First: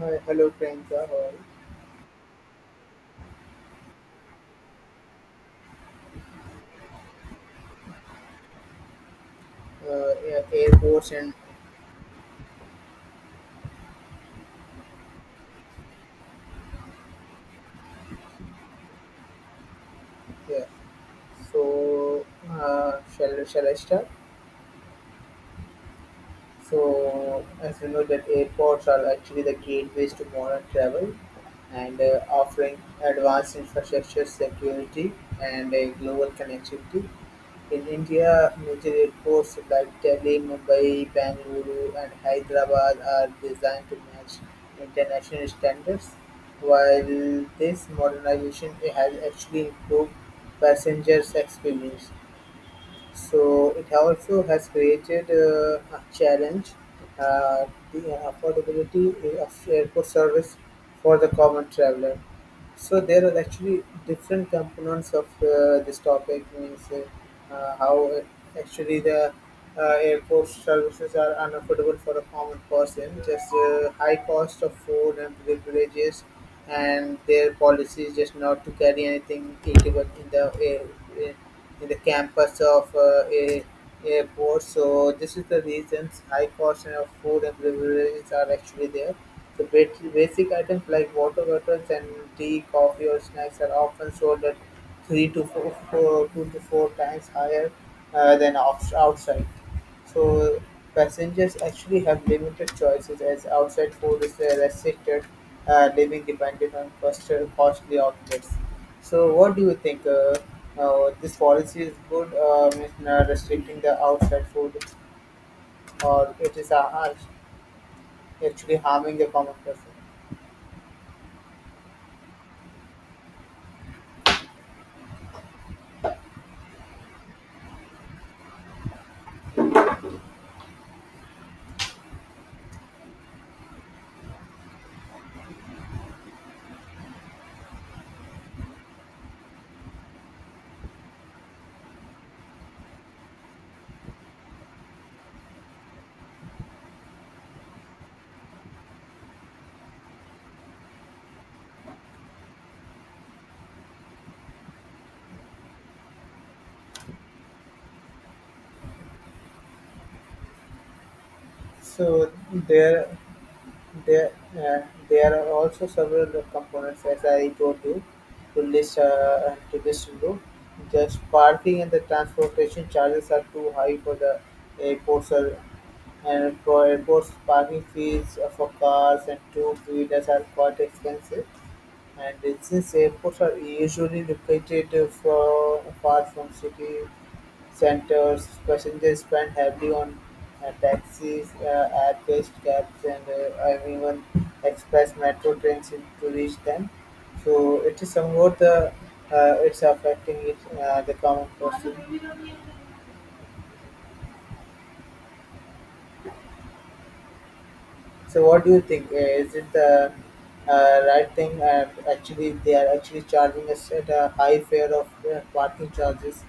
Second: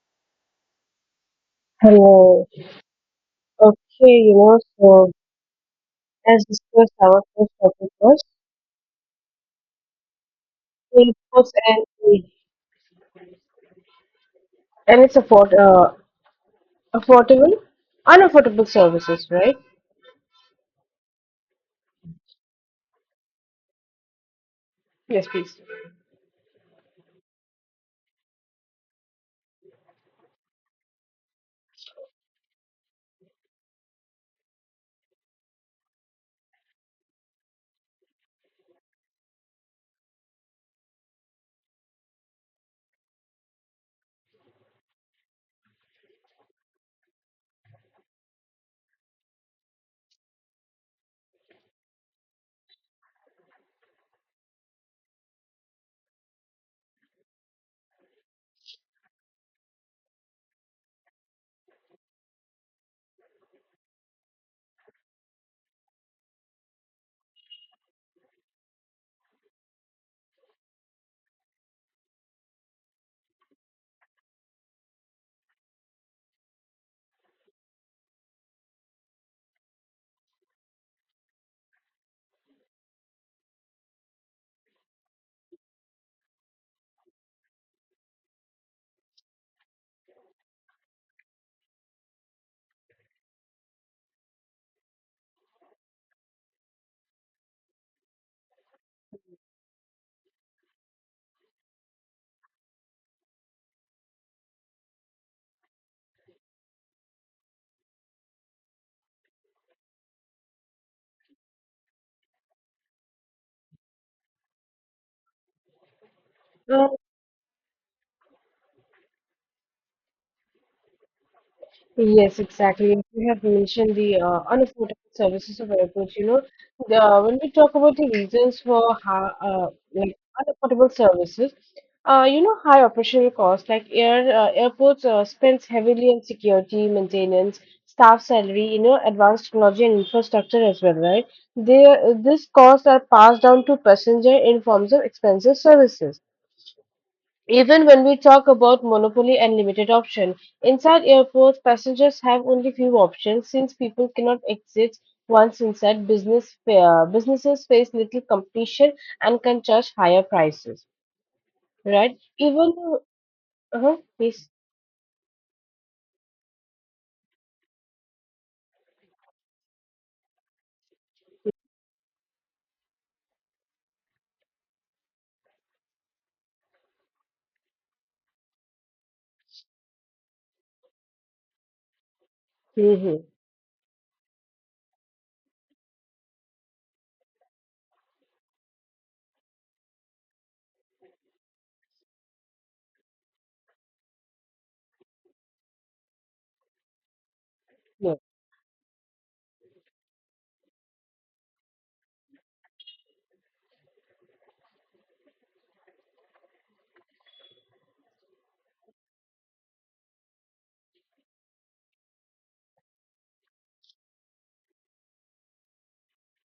Hi, hello Priyanka, all. Hello. Okay, so as discussed, our first topic was Yeah, air- airports food and costs and aid. And it's affordable, unaffordable services, right? yeah. So shall I start? Yes, please. So, as you know, that airports are actually the gateways to modern travel and offering advanced infrastructure, security, and global connectivity. In India, major airports like Delhi, Mumbai, Bengaluru, and Hyderabad are designed to match international standards. While this modernization has actually improved passengers' experience, so it also has created a challenge, uh, the affordability of airport service for the common traveler. So there are actually different components of this topic, means how actually the airport services are unaffordable for a common person, just high cost of food and privileges, and their policy is just not to carry anything eatable in the air, eh, in the campus of a airport. So this is the reasons high cost of food and privileges are actually there. The Basic items like water bottles and tea, coffee, or snacks are often sold at three to four, two to four times higher than outside. So passengers actually have limited choices as outside food is restricted, living dependent on costly outlets. So what do you think? This policy is good, in, restricting the outside food, or it is actually harming the common person? Yes, exactly. And you have mentioned the unaffordable services of airports. When we talk about the reasons for high, like unaffordable services, high operational costs. Like airports spends heavily on security, maintenance, staff salary, you know, advanced technology and infrastructure as well, right? These costs are passed down to passenger in forms of expensive services. Even when we talk about monopoly and limited option, inside airports, passengers have only few options since people cannot exit once inside. Businesses face little competition and can charge higher prices, right? So Even though, there, uh-huh, there, please. uh, there are also several components as I told you to list below. Just parking and the transportation charges are too high for the airports are, and for airports parking fees for cars and two wheelers are quite expensive. And since Hmm. airports are usually located far from city centers, passengers spend heavily on taxis, air-based cabs, and I even express metro trains in- to reach them. So it is somewhat the it's affecting it, the common person. So what do you think? Is it the right thing? Actually, they are actually charging us at a high fare of parking charges.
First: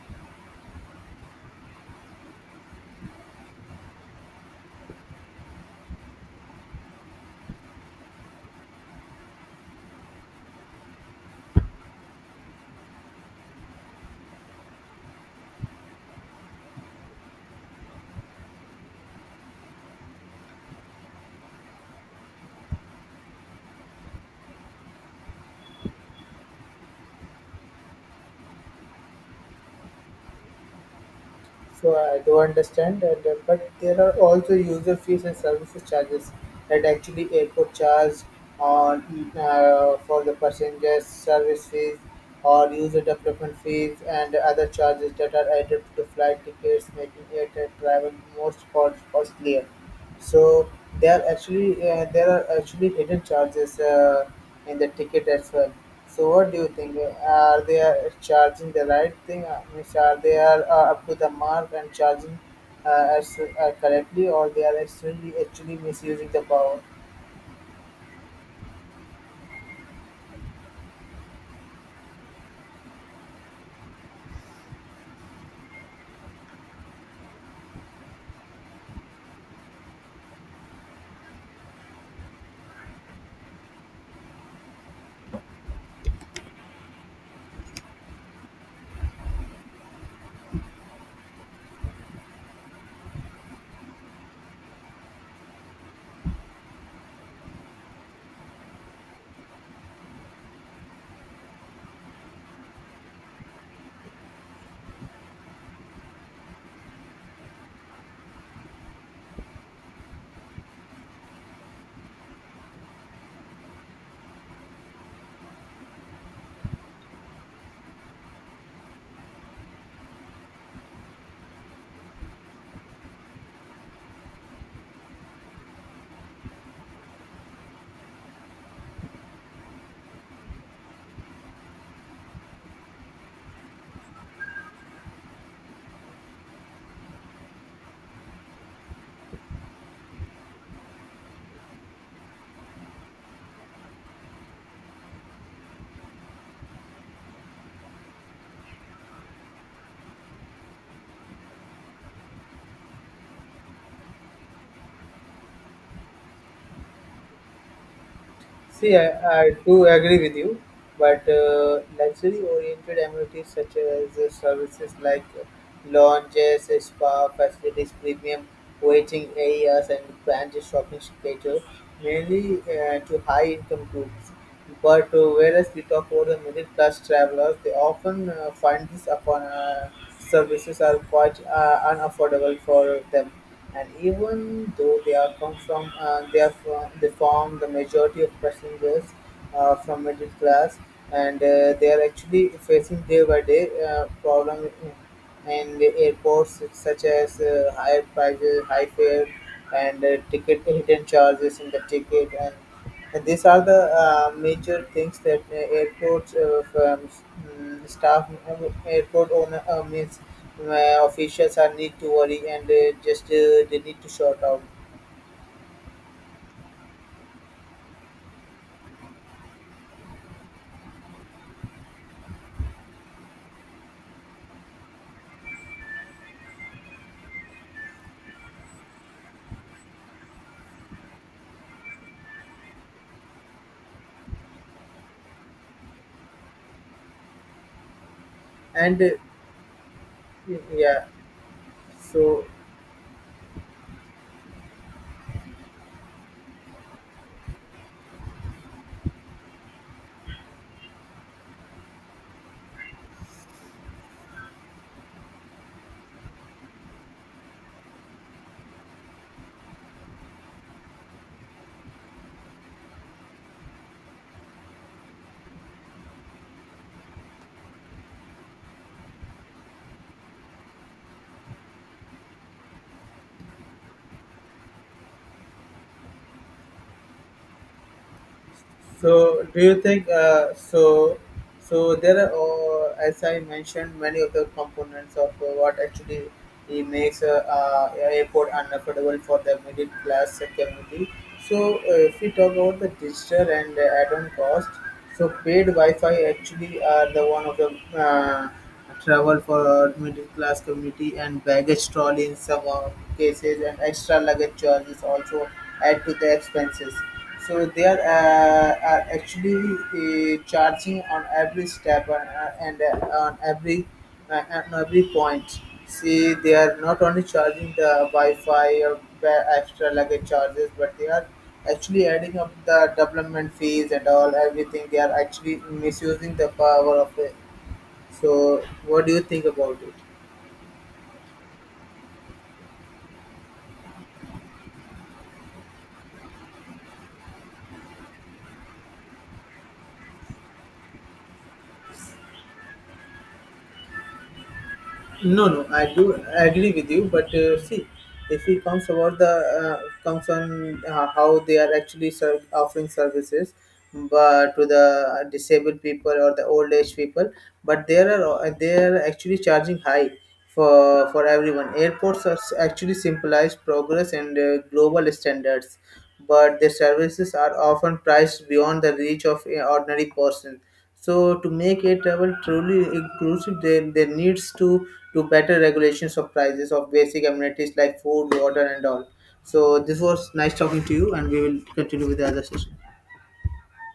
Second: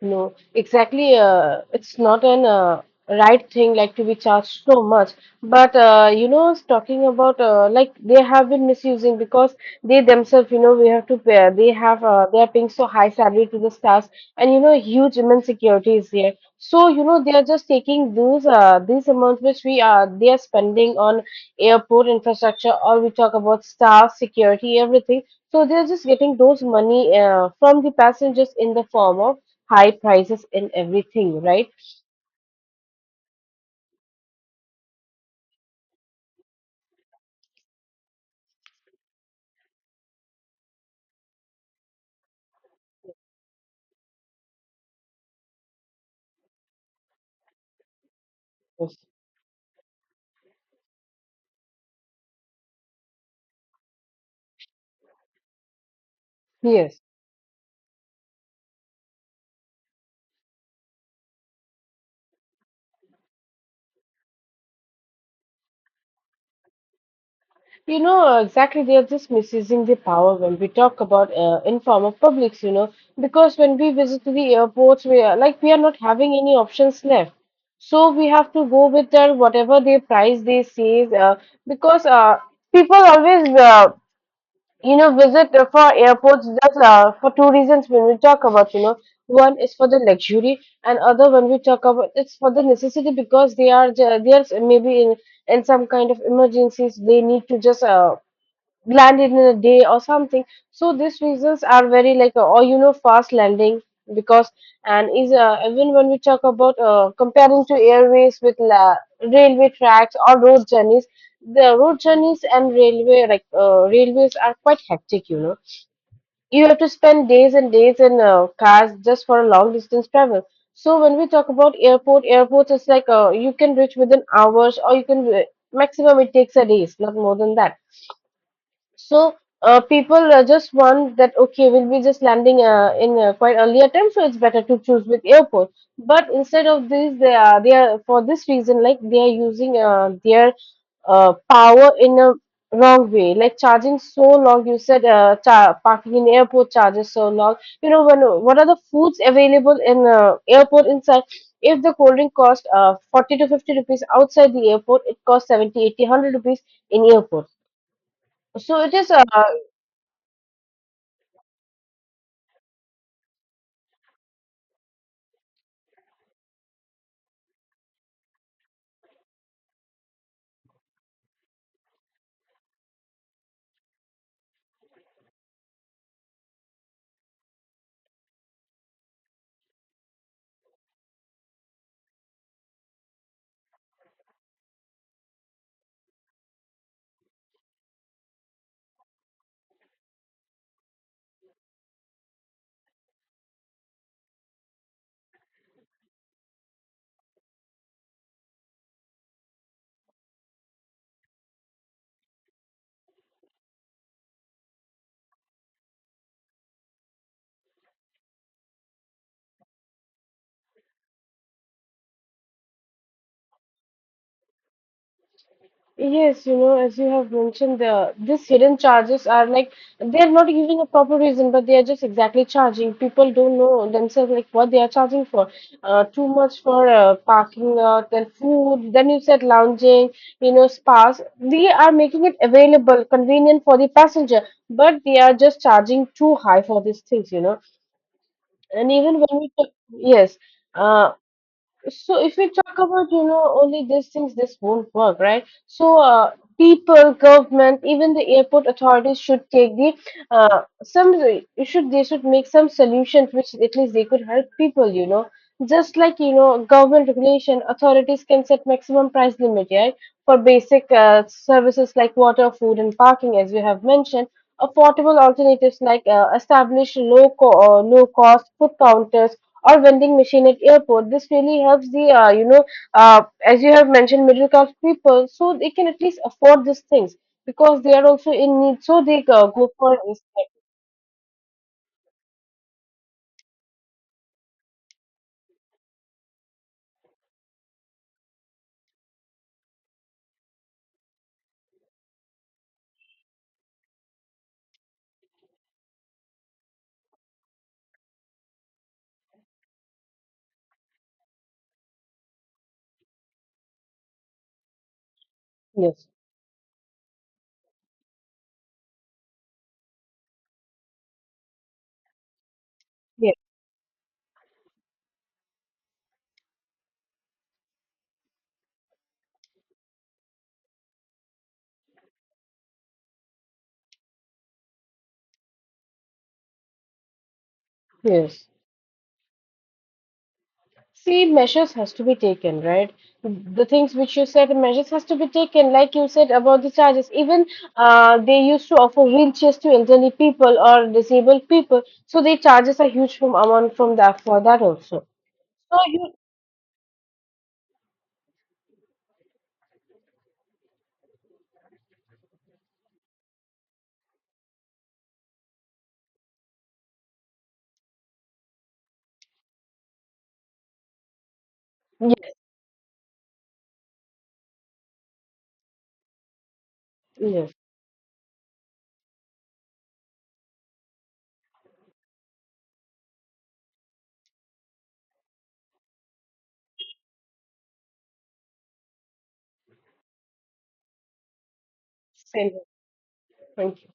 No, exactly. It's not an right thing like to be charged so much. But you know, it's talking about like they have been misusing because they themselves, you know, we have to pay. They are paying so high salary to the stars, and you know, huge immense security is there. So you know, they are just taking those these amounts which we are they are spending on airport infrastructure, or we talk about staff security, everything. So they are just getting those money from the passengers in the form of high prices in everything, right? So I do understand, and but there are also user fees and services charges that actually airport charge on for the passengers service fees or user development fees and other charges that are added to flight tickets, making airline travel most Yes. Costlier. So there are actually hidden charges in the ticket as well. So what do you think? Yes. Are they are charging the right thing? Means are they are up to the mark and charging as correctly, or they are actually misusing the power? You know, exactly, they are just misusing the power when we talk about informal publics, you know, because when we visit to the airports, we are like, we are not having any options left. So we have to go with their whatever their price they say, because people always visit for airports that's for two reasons when we talk about, you know, one is for the luxury and other when we talk about it's for the necessity because they are maybe in some kind of emergencies they need to just landed in a day or something, so these reasons are very like or you know fast landing, because and is even when we talk about comparing to airways with railway tracks or road journeys, the road journeys and railway like railways are quite hectic, you know, you have to spend days and days in cars just for a long distance travel. So when we talk about airports is like you can reach within hours, or you can maximum it takes a days, not more than that. So people just want that okay, we'll be just landing in quite earlier time, so it's better to choose with airport. But instead of this, they are for this reason like they are using their power in a wrong way, like charging so long. You said parking in airport charges so long. You know when what are the foods available in airport inside? If the cold drink cost 40 to 50 rupees outside the airport, it costs 70, 80, 100 rupees in airport. So it See, I, is I do agree with you, but luxury-oriented amenities such as services like lounges, spa facilities, premium waiting areas, and branded shopping cater mainly to high-income groups. But whereas we talk about the middle class travelers, they often find these upon services are quite unaffordable for them. And even though they are come from, they form the majority of passengers from middle class, and they are actually facing day by day problem and airports such as higher prices, high fare, and ticket hidden charges in the ticket, and these are the major things that airports staff, airport owner means officials are need to worry and just they need to sort out. yes, you know, as you have mentioned, these hidden charges are like they're not giving a proper reason, but they are just exactly charging. People don't know themselves like what they are charging for. Too much for parking lot, then food, then you said lounging, you know, spas. They are making it available, convenient for the passenger, but they are just charging too high for these things, you know. And And even when yes. yeah, Uh, so if so we talk about, you know, only these things, this won't work, right? So people, government, even the airport authorities should take the some you should they should make some solutions which at least they could help people, you know. Just like you know, government regulation, authorities can set maximum price limit, right, for basic services like water, food, and parking, as we have mentioned. Affordable alternatives like establish low cost food counters or vending machine at airport. This really helps the you know as you have mentioned middle class people, so they can at least afford these things because they are also in need. So they So, do go you for think this. So there are, as I mentioned, many of the components of what actually it makes a airport unaffordable for the middle class community. So, if we talk about the digital and add-on cost, so paid Wi-Fi actually are the one of the uh, travel for middle class community and baggage trolley in some cases and extra luggage charges also add Yes, to the expenses. So they are, actually charging on every step and, yes, on every point. See, they are not only charging the Wi-Fi or ba- extra luggage charges, but they are actually adding up the development fees and all everything. They are actually misusing the power of it. yes. So, what do you think about it? See, measures has to be taken, right? The things which you said, measures has to be taken. Like you said about the charges, even they used to offer wheelchairs to elderly people or disabled people, so the charges are huge from amount from that for that also. No, no, So I you, do agree with you, but see, if it comes about the comes on how they are actually offering services, but to the disabled people or the old age people, but they are actually charging high for everyone. Airports yes, are s- actually symbolize progress and global standards, but their services yes, are often priced beyond the reach of an ordinary person. So to make air travel truly inclusive, there needs to better regulations of prices of basic amenities like food, water, and all. So this was nice talking to you, and we will continue with the other same. session. Thank you.